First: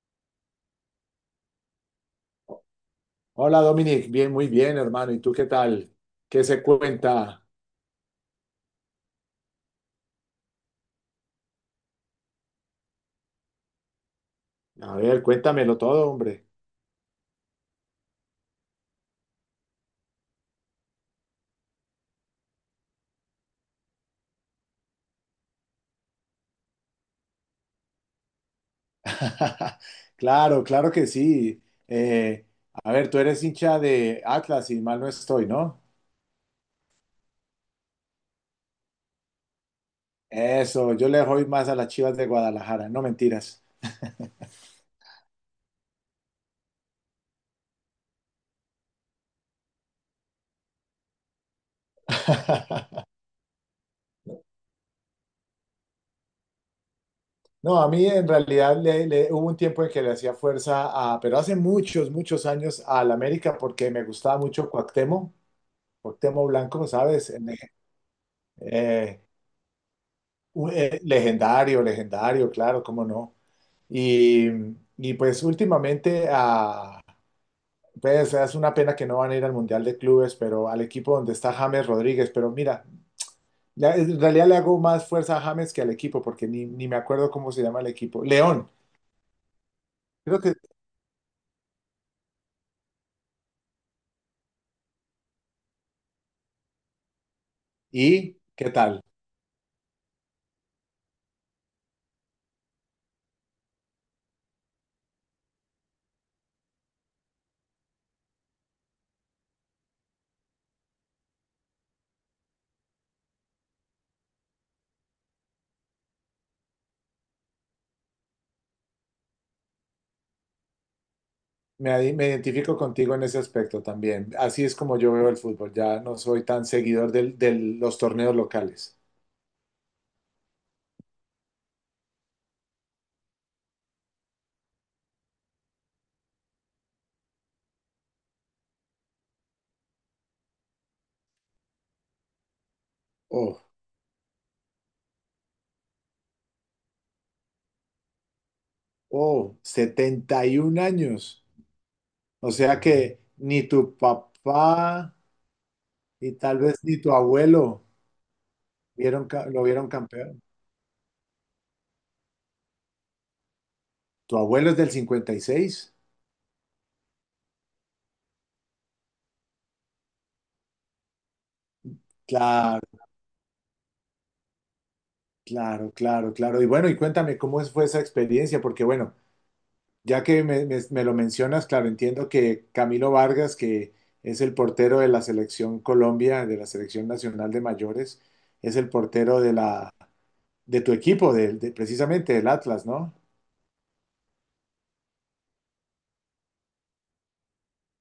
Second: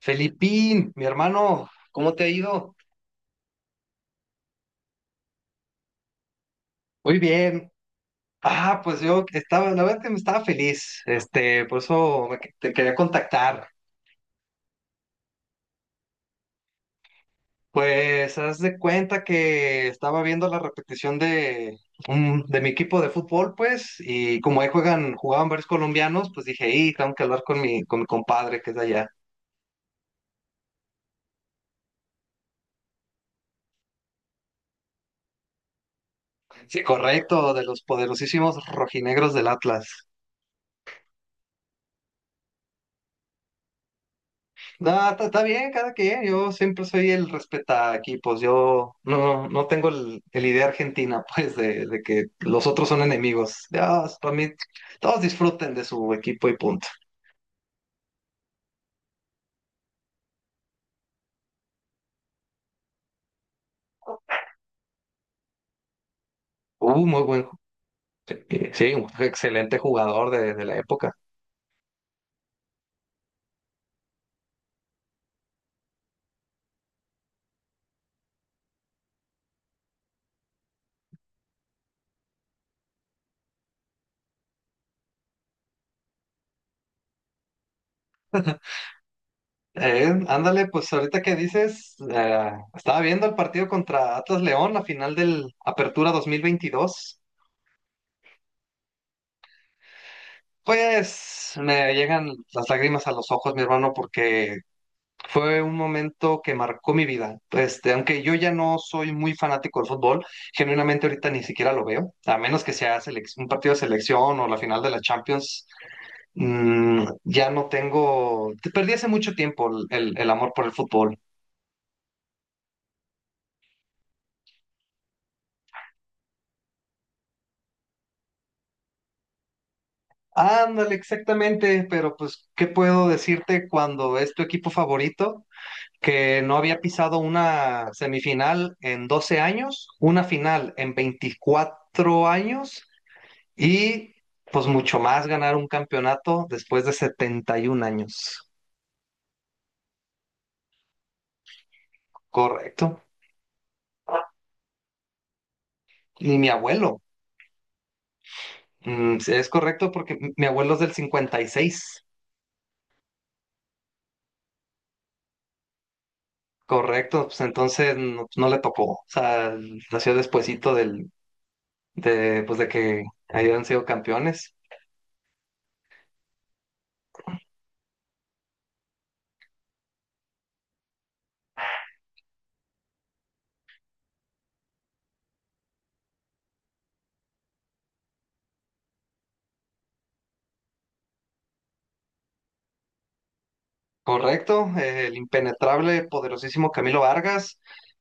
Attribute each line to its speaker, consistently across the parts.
Speaker 1: Felipín, mi hermano, ¿cómo te ha ido?
Speaker 2: Hola Dominic, bien, muy bien, hermano. ¿Y tú qué tal? ¿Qué se
Speaker 1: Muy
Speaker 2: cuenta?
Speaker 1: bien. Pues yo estaba, la verdad que me estaba feliz, por eso te quería contactar.
Speaker 2: A ver, cuéntamelo todo, hombre.
Speaker 1: Pues haz de cuenta que estaba viendo la repetición de mi equipo de fútbol, pues, y como ahí jugaban varios colombianos, pues dije, y tengo que hablar con mi compadre que es de allá.
Speaker 2: Claro, claro que sí. Eh, a ver, tú eres hincha de Atlas y mal no estoy, ¿no?
Speaker 1: Sí, correcto, de los poderosísimos rojinegros del Atlas.
Speaker 2: Eso, yo le doy más a las Chivas de Guadalajara, no mentiras.
Speaker 1: No, está bien, cada quien. Yo siempre soy el respeta equipos. Yo no, no tengo el idea argentina, pues, de que los otros son enemigos. Ya, para mí, todos disfruten de su equipo y punto.
Speaker 2: No, a mí en realidad hubo un tiempo en que le hacía fuerza pero hace muchos, muchos años al América porque me gustaba mucho Cuauhtémoc, Cuauhtémoc Blanco,
Speaker 1: Uh, muy
Speaker 2: ¿sabes?
Speaker 1: buen, ju- sí, un
Speaker 2: Eh,
Speaker 1: excelente jugador de la época.
Speaker 2: legendario, legendario, claro, cómo no. Y, y pues últimamente, pues es una pena que no van a ir al Mundial de Clubes, pero al equipo donde está James Rodríguez, pero mira, en realidad le hago más fuerza a James que al equipo, porque ni me acuerdo cómo se llama el equipo. León, creo que...
Speaker 1: Ándale, pues ahorita que dices, estaba viendo el partido contra Atlas León, la final del Apertura 2022.
Speaker 2: ¿Y qué tal?
Speaker 1: Pues me llegan las lágrimas a los ojos, mi hermano, porque fue un momento que marcó mi vida. Aunque yo ya no soy muy fanático del fútbol, genuinamente ahorita ni siquiera lo veo, a menos que sea un partido de selección o la final de la Champions. Ya no tengo, te perdí hace mucho tiempo el amor por el fútbol.
Speaker 2: Me identifico contigo en ese aspecto también. Así es como yo veo el fútbol. Ya no soy tan seguidor de los torneos locales.
Speaker 1: Ándale, exactamente, pero pues, ¿qué puedo decirte cuando es tu equipo favorito? Que no había pisado una semifinal en 12 años, una final en 24 años.
Speaker 2: Oh,
Speaker 1: Y pues mucho más ganar un campeonato después de 71 años.
Speaker 2: oh, 71 años. O sea que
Speaker 1: Correcto.
Speaker 2: ni tu papá y
Speaker 1: Y mi
Speaker 2: tal vez ni
Speaker 1: abuelo.
Speaker 2: tu abuelo vieron,
Speaker 1: Sí, es
Speaker 2: lo vieron
Speaker 1: correcto porque mi
Speaker 2: campeón.
Speaker 1: mi abuelo es del 56.
Speaker 2: Tu abuelo es del 56.
Speaker 1: Correcto. Pues entonces no, pues, no le tocó. O sea, nació despuesito pues de
Speaker 2: Claro,
Speaker 1: que hayan sido campeones.
Speaker 2: claro, claro, claro. Y bueno, y cuéntame cómo fue esa experiencia, porque bueno, ya que me lo mencionas, claro, entiendo que Camilo Vargas, que es el portero de la selección Colombia, de la selección nacional de mayores, es el portero de tu equipo, de, precisamente del Atlas, ¿no?
Speaker 1: Correcto. El impenetrable, poderosísimo Camilo Vargas.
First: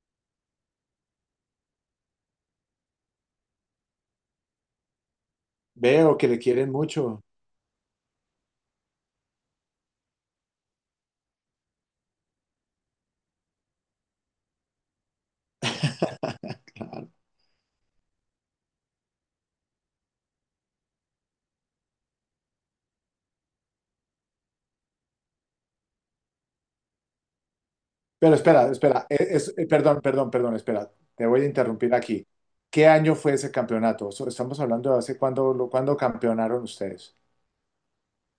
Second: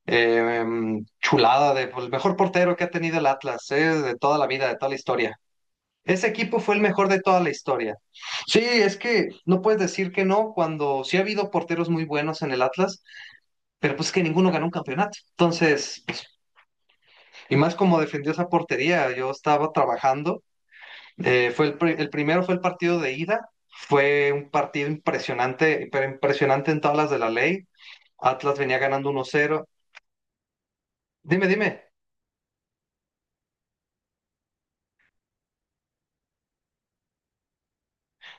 Speaker 1: Chulada de, pues, el mejor portero que ha tenido el Atlas, de toda la vida, de toda la historia.
Speaker 2: Veo
Speaker 1: Ese
Speaker 2: que le
Speaker 1: equipo
Speaker 2: quieren
Speaker 1: fue el mejor de
Speaker 2: mucho.
Speaker 1: toda la historia. Sí, es que no puedes decir que no cuando sí ha habido porteros muy buenos en el Atlas, pero pues que ninguno ganó un campeonato. Entonces, pues, y más como defendió esa portería, yo estaba trabajando. El primero fue el partido de ida. Fue un partido impresionante, pero impresionante en tablas de la ley.
Speaker 2: Pero
Speaker 1: Atlas
Speaker 2: espera,
Speaker 1: venía
Speaker 2: espera,
Speaker 1: ganando uno cero.
Speaker 2: perdón, perdón, perdón, espera, te voy a
Speaker 1: Dime, dime,
Speaker 2: interrumpir aquí. ¿Qué año fue ese campeonato? Estamos hablando de hace cuándo, cuándo campeonaron ustedes.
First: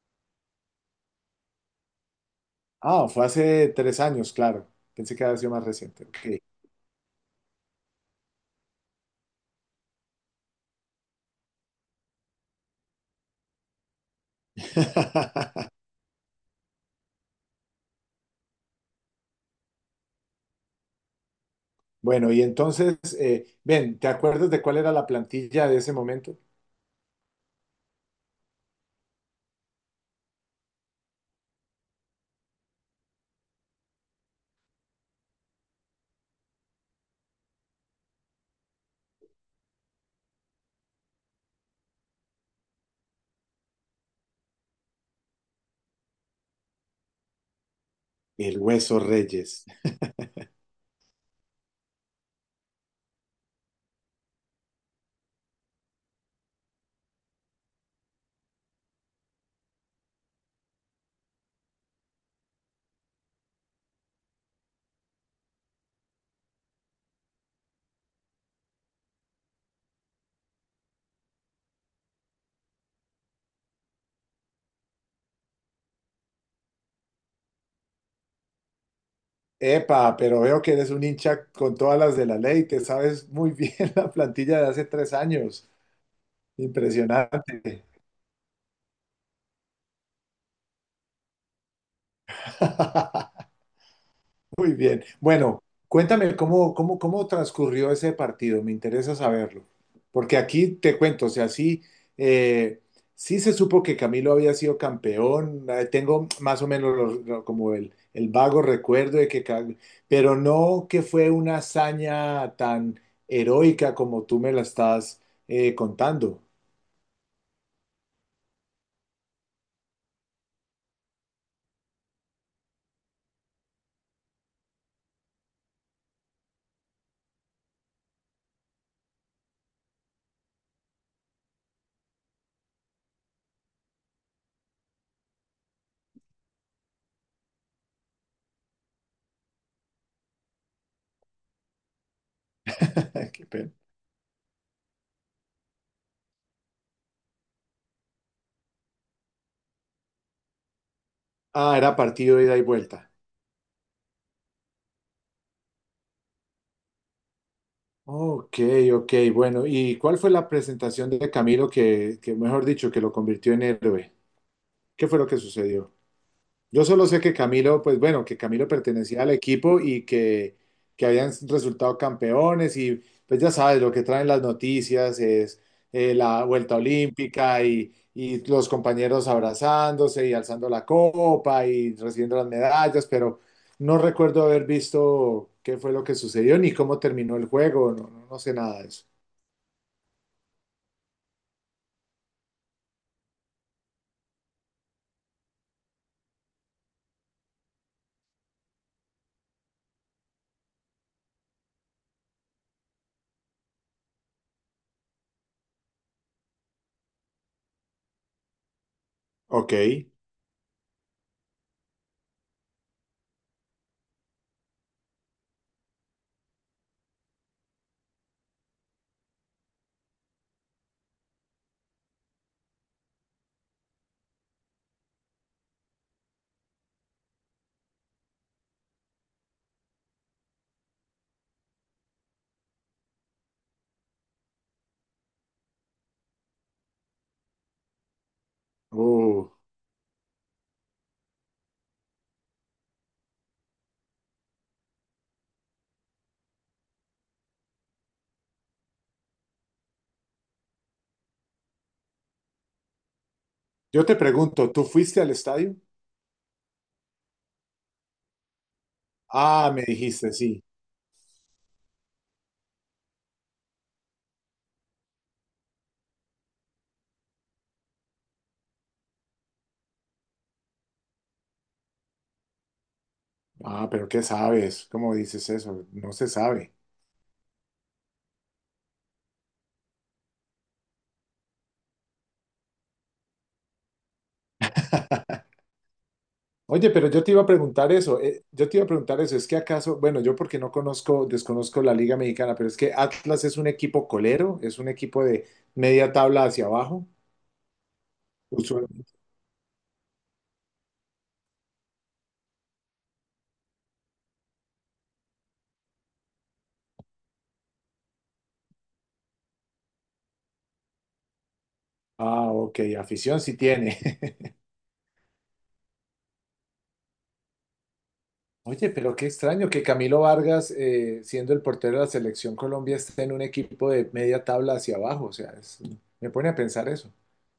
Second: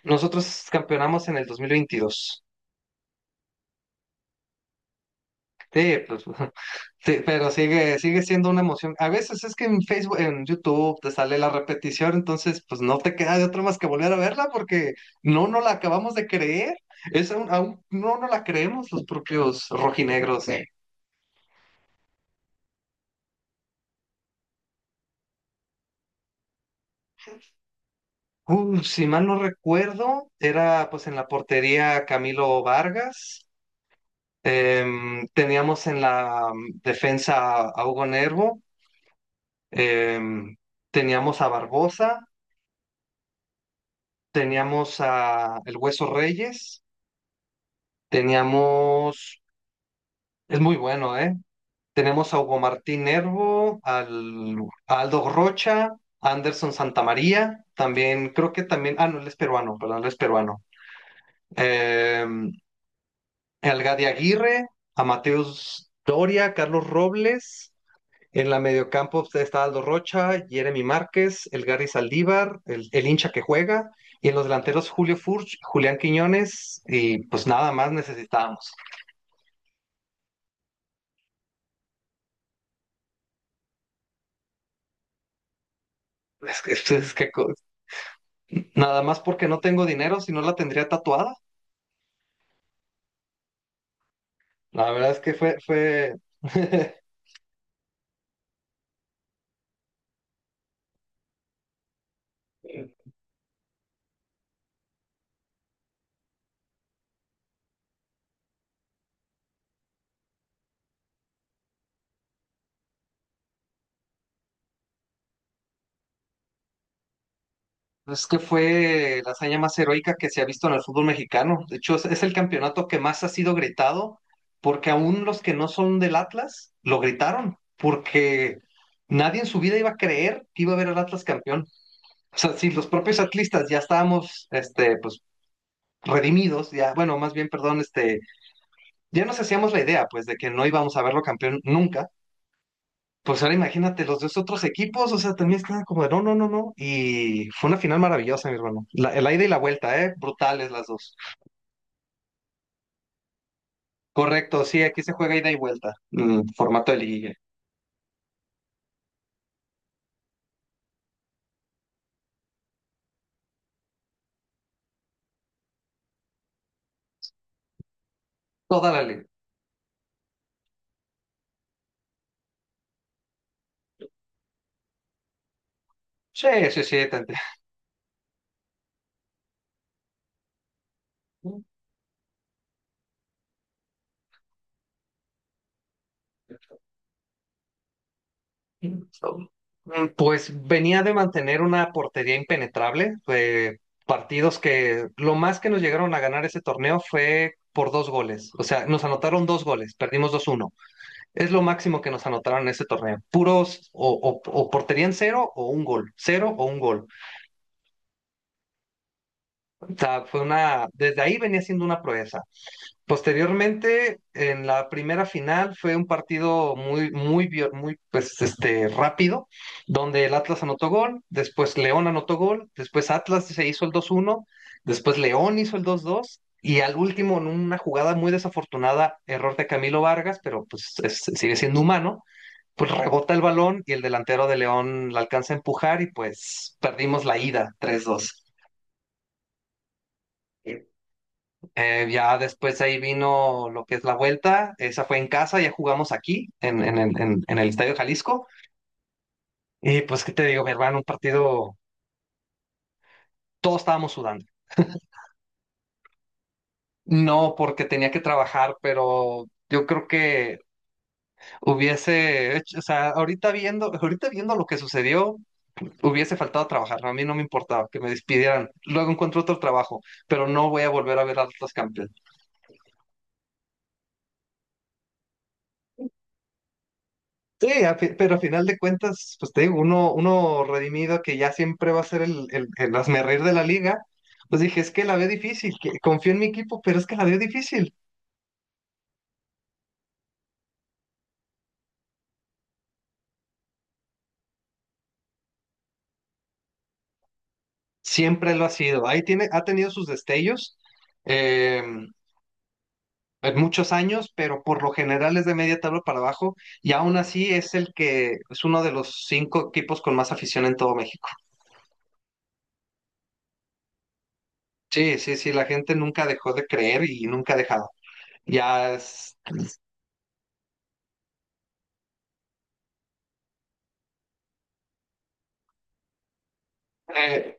Speaker 1: nosotros campeonamos en el 2022.
Speaker 2: Ah, fue hace 3 años, claro. Pensé que había sido más
Speaker 1: Sí,
Speaker 2: reciente. Ok.
Speaker 1: pues, sí, pero sigue siendo una emoción. A veces es que en Facebook, en YouTube te sale la repetición, entonces pues no te queda de otra más que volver a verla porque no la acabamos de creer. Es aún no la creemos los propios rojinegros. Sí.
Speaker 2: Bueno, y entonces, ven, ¿te acuerdas de cuál era la plantilla de ese momento?
Speaker 1: Si mal no recuerdo, era pues en la portería Camilo Vargas. Teníamos en la defensa a Hugo Nervo. Em, teníamos a Barbosa. Teníamos a El Hueso Reyes,
Speaker 2: El Hueso
Speaker 1: teníamos,
Speaker 2: Reyes.
Speaker 1: es muy bueno, ¿eh? Tenemos a Hugo Martín Nervo, al, a Aldo Rocha, a Anderson Santamaría, también, creo que también, ah, no, él es peruano, perdón, él es peruano. Eh, al Gadi Aguirre, a Mateus Doria, Carlos Robles, en la mediocampo pues, está Aldo Rocha, Jeremy Márquez, el Gary Saldívar, el hincha que juega, y en los delanteros Julio Furch, Julián Quiñones, y pues nada más necesitábamos.
Speaker 2: Epa, pero veo que eres un hincha con todas las de la ley, te sabes muy bien la plantilla de hace 3 años.
Speaker 1: Es que
Speaker 2: Impresionante.
Speaker 1: nada más porque no tengo dinero, si no la tendría tatuada.
Speaker 2: Muy
Speaker 1: La
Speaker 2: bien.
Speaker 1: verdad es que
Speaker 2: Bueno,
Speaker 1: fue,
Speaker 2: cuéntame cómo, cómo, cómo transcurrió ese partido. Me interesa saberlo. Porque aquí te cuento, o sea, sí, eh, sí se supo que Camilo había sido campeón. Tengo más o menos como el vago recuerdo de que, pero no que fue una hazaña tan heroica como tú me la estás contando.
Speaker 1: es que fue la hazaña más heroica que se ha visto en el fútbol mexicano. De hecho, es el campeonato que más ha sido gritado, porque aún los que no son del Atlas lo gritaron, porque nadie en su vida iba a creer que iba a ver al Atlas campeón. O sea, si los propios atlistas ya estábamos, pues, redimidos, ya, bueno, más bien, perdón, ya nos hacíamos la idea, pues, de que no íbamos a verlo campeón nunca. Pues
Speaker 2: Qué
Speaker 1: ahora
Speaker 2: pena.
Speaker 1: imagínate, los dos otros equipos, o sea, también estaban como de no, no, no, no. Y fue una final maravillosa, mi hermano. La ida y la vuelta, ¿eh? Brutales las dos.
Speaker 2: Ah, era partido de ida y vuelta.
Speaker 1: Correcto, sí, aquí se juega ida y vuelta. Formato de liguilla.
Speaker 2: Ok, ok, bueno. ¿Y cuál fue la presentación de Camilo que, mejor dicho, que lo convirtió en héroe? ¿Qué fue lo que sucedió? Yo solo sé que Camilo, pues bueno, que Camilo
Speaker 1: Toda la
Speaker 2: pertenecía
Speaker 1: liga.
Speaker 2: al equipo y que habían resultado campeones y pues ya sabes, lo que traen las noticias es la
Speaker 1: Sí,
Speaker 2: vuelta
Speaker 1: sí, sí.
Speaker 2: olímpica y los compañeros abrazándose y alzando la copa y recibiendo las medallas, pero no recuerdo haber visto qué fue lo que sucedió ni cómo terminó el juego, no, no no sé nada de eso.
Speaker 1: Pues venía de mantener una portería impenetrable. Partidos que lo más que nos llegaron a ganar ese torneo fue por dos goles. O sea, nos anotaron dos goles, perdimos 2-1. Es lo máximo que nos anotaron en ese torneo. Puros o portería en cero o un gol. Cero o un gol.
Speaker 2: Ok.
Speaker 1: O sea, fue una. Desde ahí venía siendo una proeza. Posteriormente, en la primera final, fue un partido muy, pues, rápido, donde el Atlas anotó gol, después León anotó gol, después Atlas se hizo el 2-1, después León hizo el 2-2. Y al último, en una jugada muy desafortunada, error de Camilo Vargas, pero pues sigue siendo humano, pues rebota el balón y el delantero de León la alcanza a empujar y pues perdimos la ida 3-2.
Speaker 2: Uh,
Speaker 1: Ya después ahí vino lo que es la vuelta, esa fue en casa, ya jugamos aquí en el Estadio Jalisco y pues qué te digo, mi hermano, un partido, todos
Speaker 2: Yo
Speaker 1: estábamos
Speaker 2: te
Speaker 1: sudando.
Speaker 2: pregunto, ¿tú fuiste al estadio?
Speaker 1: No porque tenía que trabajar, pero
Speaker 2: Ah, me
Speaker 1: yo creo
Speaker 2: dijiste,
Speaker 1: que
Speaker 2: sí.
Speaker 1: hubiese hecho, o sea, ahorita viendo lo que sucedió, hubiese faltado trabajar, a mí no me importaba que me despidieran, luego encuentro otro trabajo, pero no voy a volver a ver a Atlas campeón.
Speaker 2: Ah, pero ¿qué sabes? ¿Cómo dices eso? No se sabe.
Speaker 1: Sí, pero a final de cuentas, pues te digo, uno redimido que ya siempre va a ser el hazmerreír de la liga, pues dije, es que la veo difícil, que confío en mi equipo,
Speaker 2: Oye,
Speaker 1: pero es
Speaker 2: pero
Speaker 1: que la
Speaker 2: yo te
Speaker 1: veo
Speaker 2: iba a preguntar
Speaker 1: difícil.
Speaker 2: eso. Yo te iba a preguntar eso. Es que acaso, bueno, yo porque no conozco, desconozco la Liga Mexicana, pero es que Atlas es un equipo colero, es un equipo de media tabla hacia abajo.
Speaker 1: Siempre lo ha
Speaker 2: Usual-
Speaker 1: sido, ahí tiene, ha tenido sus destellos eh, en muchos años, pero por lo general es de media tabla para abajo, y aún así es el que es uno de los cinco equipos con más afición en todo México.
Speaker 2: Ah, ok, afición sí tiene.
Speaker 1: Sí, sí, sí, la gente nunca dejó de creer y nunca ha dejado.
Speaker 2: Oye,
Speaker 1: Ya
Speaker 2: pero qué
Speaker 1: es,
Speaker 2: extraño que Camilo Vargas, siendo el portero de la selección Colombia, esté en un equipo de media tabla hacia abajo. O sea, me pone a pensar eso.
Speaker 1: eh,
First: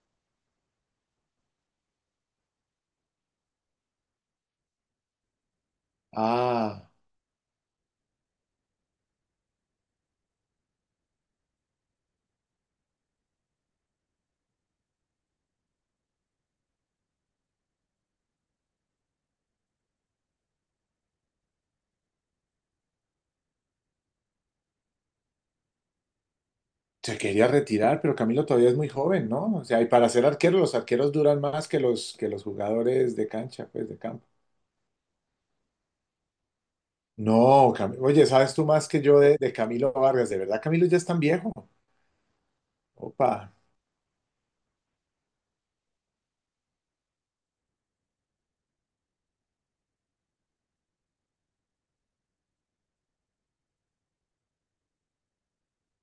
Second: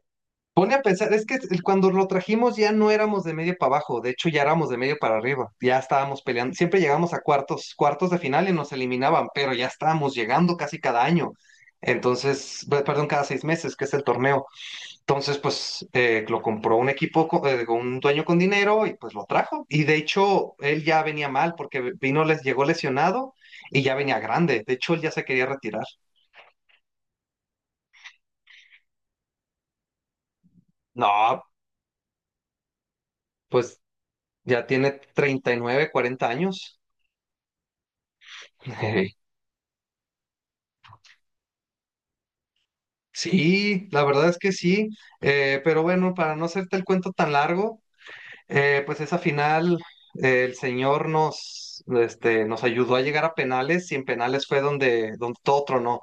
Speaker 1: pone a pensar, es que cuando lo trajimos ya no éramos de medio para abajo, de hecho ya éramos de medio para arriba, ya estábamos peleando, siempre
Speaker 2: Ah,
Speaker 1: llegábamos a cuartos, cuartos de final y nos eliminaban, pero ya estábamos llegando casi cada año, entonces, perdón, cada 6 meses, que es el torneo. Entonces, pues lo compró un equipo, con un dueño con dinero y pues lo trajo. Y de hecho, él ya venía mal porque vino, les llegó lesionado y ya venía grande. De hecho, él ya se quería retirar.
Speaker 2: se quería retirar, pero Camilo todavía es muy joven, ¿no? O sea, y para ser arquero, los arqueros duran
Speaker 1: No,
Speaker 2: más que los jugadores de cancha,
Speaker 1: pues
Speaker 2: pues, de campo.
Speaker 1: ya tiene 39 40 años.
Speaker 2: No, oye, ¿sabes tú más que yo de Camilo Vargas? ¿De verdad Camilo ya es tan viejo? Opa,
Speaker 1: Sí, la verdad es que sí. Pero bueno, para no hacerte el cuento tan largo, pues esa final, el señor nos, nos ayudó a llegar a penales y en penales fue donde, donde todo tronó.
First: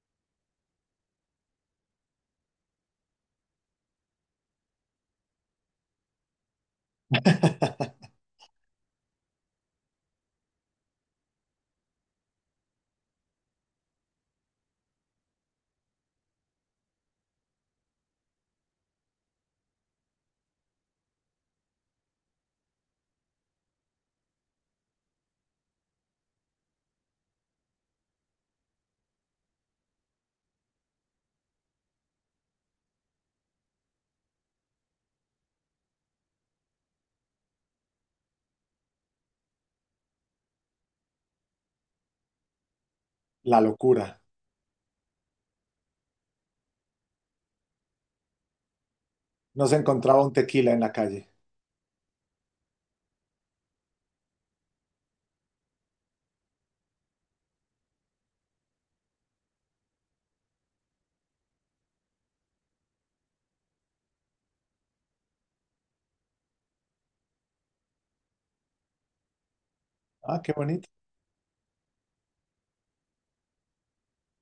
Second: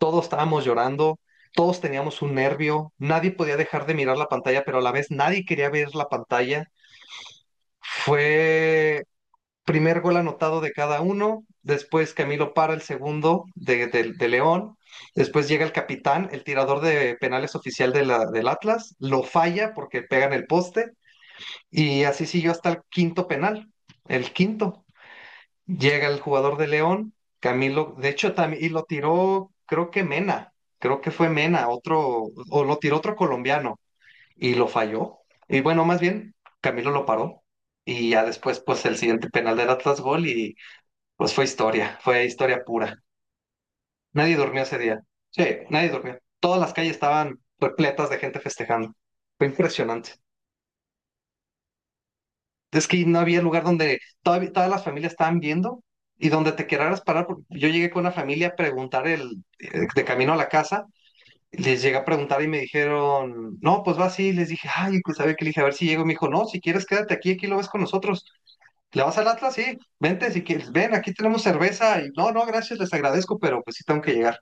Speaker 1: Todos estábamos llorando, todos teníamos un nervio, nadie podía dejar de mirar la pantalla, pero a la vez nadie quería ver la pantalla. Fue primer gol anotado de cada uno, después Camilo para el segundo de León, después llega el capitán, el tirador de penales oficial de del Atlas, lo falla porque pega en el poste. Y así siguió hasta el quinto penal. El quinto. Llega el jugador de León, Camilo, de hecho, también, y lo tiró, creo que Mena, creo que fue Mena, otro, o lo tiró otro colombiano, y lo falló. Y bueno, más bien, Camilo lo paró. Y ya después, pues el siguiente penal del Atlas gol y pues fue historia pura.
Speaker 2: la locura.
Speaker 1: Nadie durmió ese día. Sí, nadie durmió. Todas las calles estaban repletas de gente festejando. Fue
Speaker 2: No se
Speaker 1: impresionante.
Speaker 2: encontraba un tequila en la calle.
Speaker 1: Es que no había lugar donde todavía, todas las familias estaban viendo y donde te querrás parar. Porque yo llegué con una familia a preguntar de camino a la casa, les llegué a preguntar y me dijeron, no, pues va así. Les dije, ay, pues sabe que le dije, a ver si llego. Me dijo, no, si quieres quédate aquí, aquí lo ves con nosotros. ¿Le vas al Atlas? Sí, vente
Speaker 2: Ah,
Speaker 1: si
Speaker 2: qué
Speaker 1: quieres,
Speaker 2: bonito.
Speaker 1: ven, aquí tenemos cerveza. Y no, no, gracias, les agradezco, pero pues sí tengo que llegar.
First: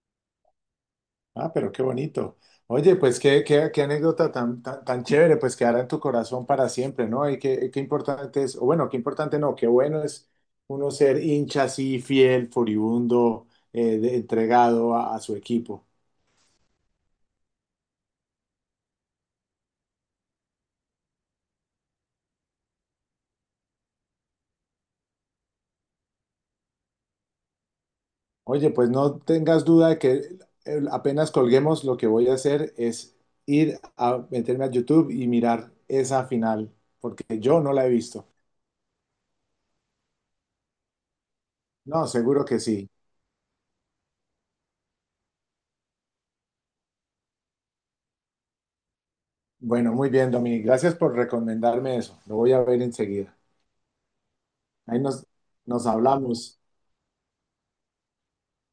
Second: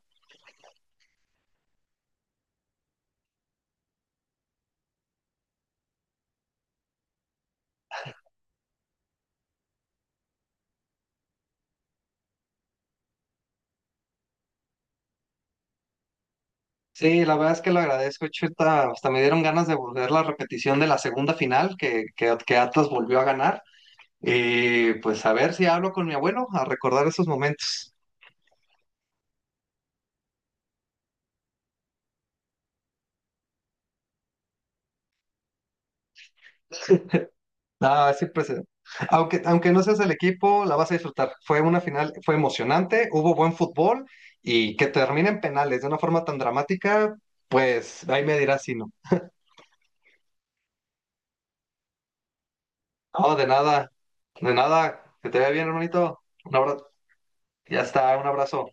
Speaker 2: Ah, pero qué bonito. Oye, pues qué anécdota tan, tan, tan chévere, pues quedará en tu corazón para siempre, ¿no? Y qué importante es, o bueno, qué importante no, qué bueno es uno ser hincha así, fiel, furibundo, entregado a su equipo.
Speaker 1: Sí, la verdad es que lo agradezco, Chuta. Hasta me dieron ganas de volver la repetición de la segunda final que Atlas volvió a ganar. Y pues a ver si hablo con mi abuelo a recordar esos momentos.
Speaker 2: Oye, pues no tengas duda de que apenas colguemos, lo que voy a hacer es ir a meterme a YouTube y mirar esa final, porque yo no la he
Speaker 1: Ah,
Speaker 2: visto.
Speaker 1: siempre se- Aunque, aunque no seas el equipo, la vas a disfrutar. Fue una
Speaker 2: No,
Speaker 1: final, fue
Speaker 2: seguro que sí.
Speaker 1: emocionante, hubo buen fútbol y que termine en penales de una forma tan dramática, pues ahí me dirás si no.
Speaker 2: Bueno, muy bien, Dominic. Gracias por recomendarme eso. Lo voy a ver
Speaker 1: No,
Speaker 2: enseguida.
Speaker 1: de
Speaker 2: Ahí
Speaker 1: nada,
Speaker 2: nos,
Speaker 1: que te vea bien,
Speaker 2: nos
Speaker 1: hermanito. Un
Speaker 2: hablamos.
Speaker 1: abrazo, ya está, un abrazo.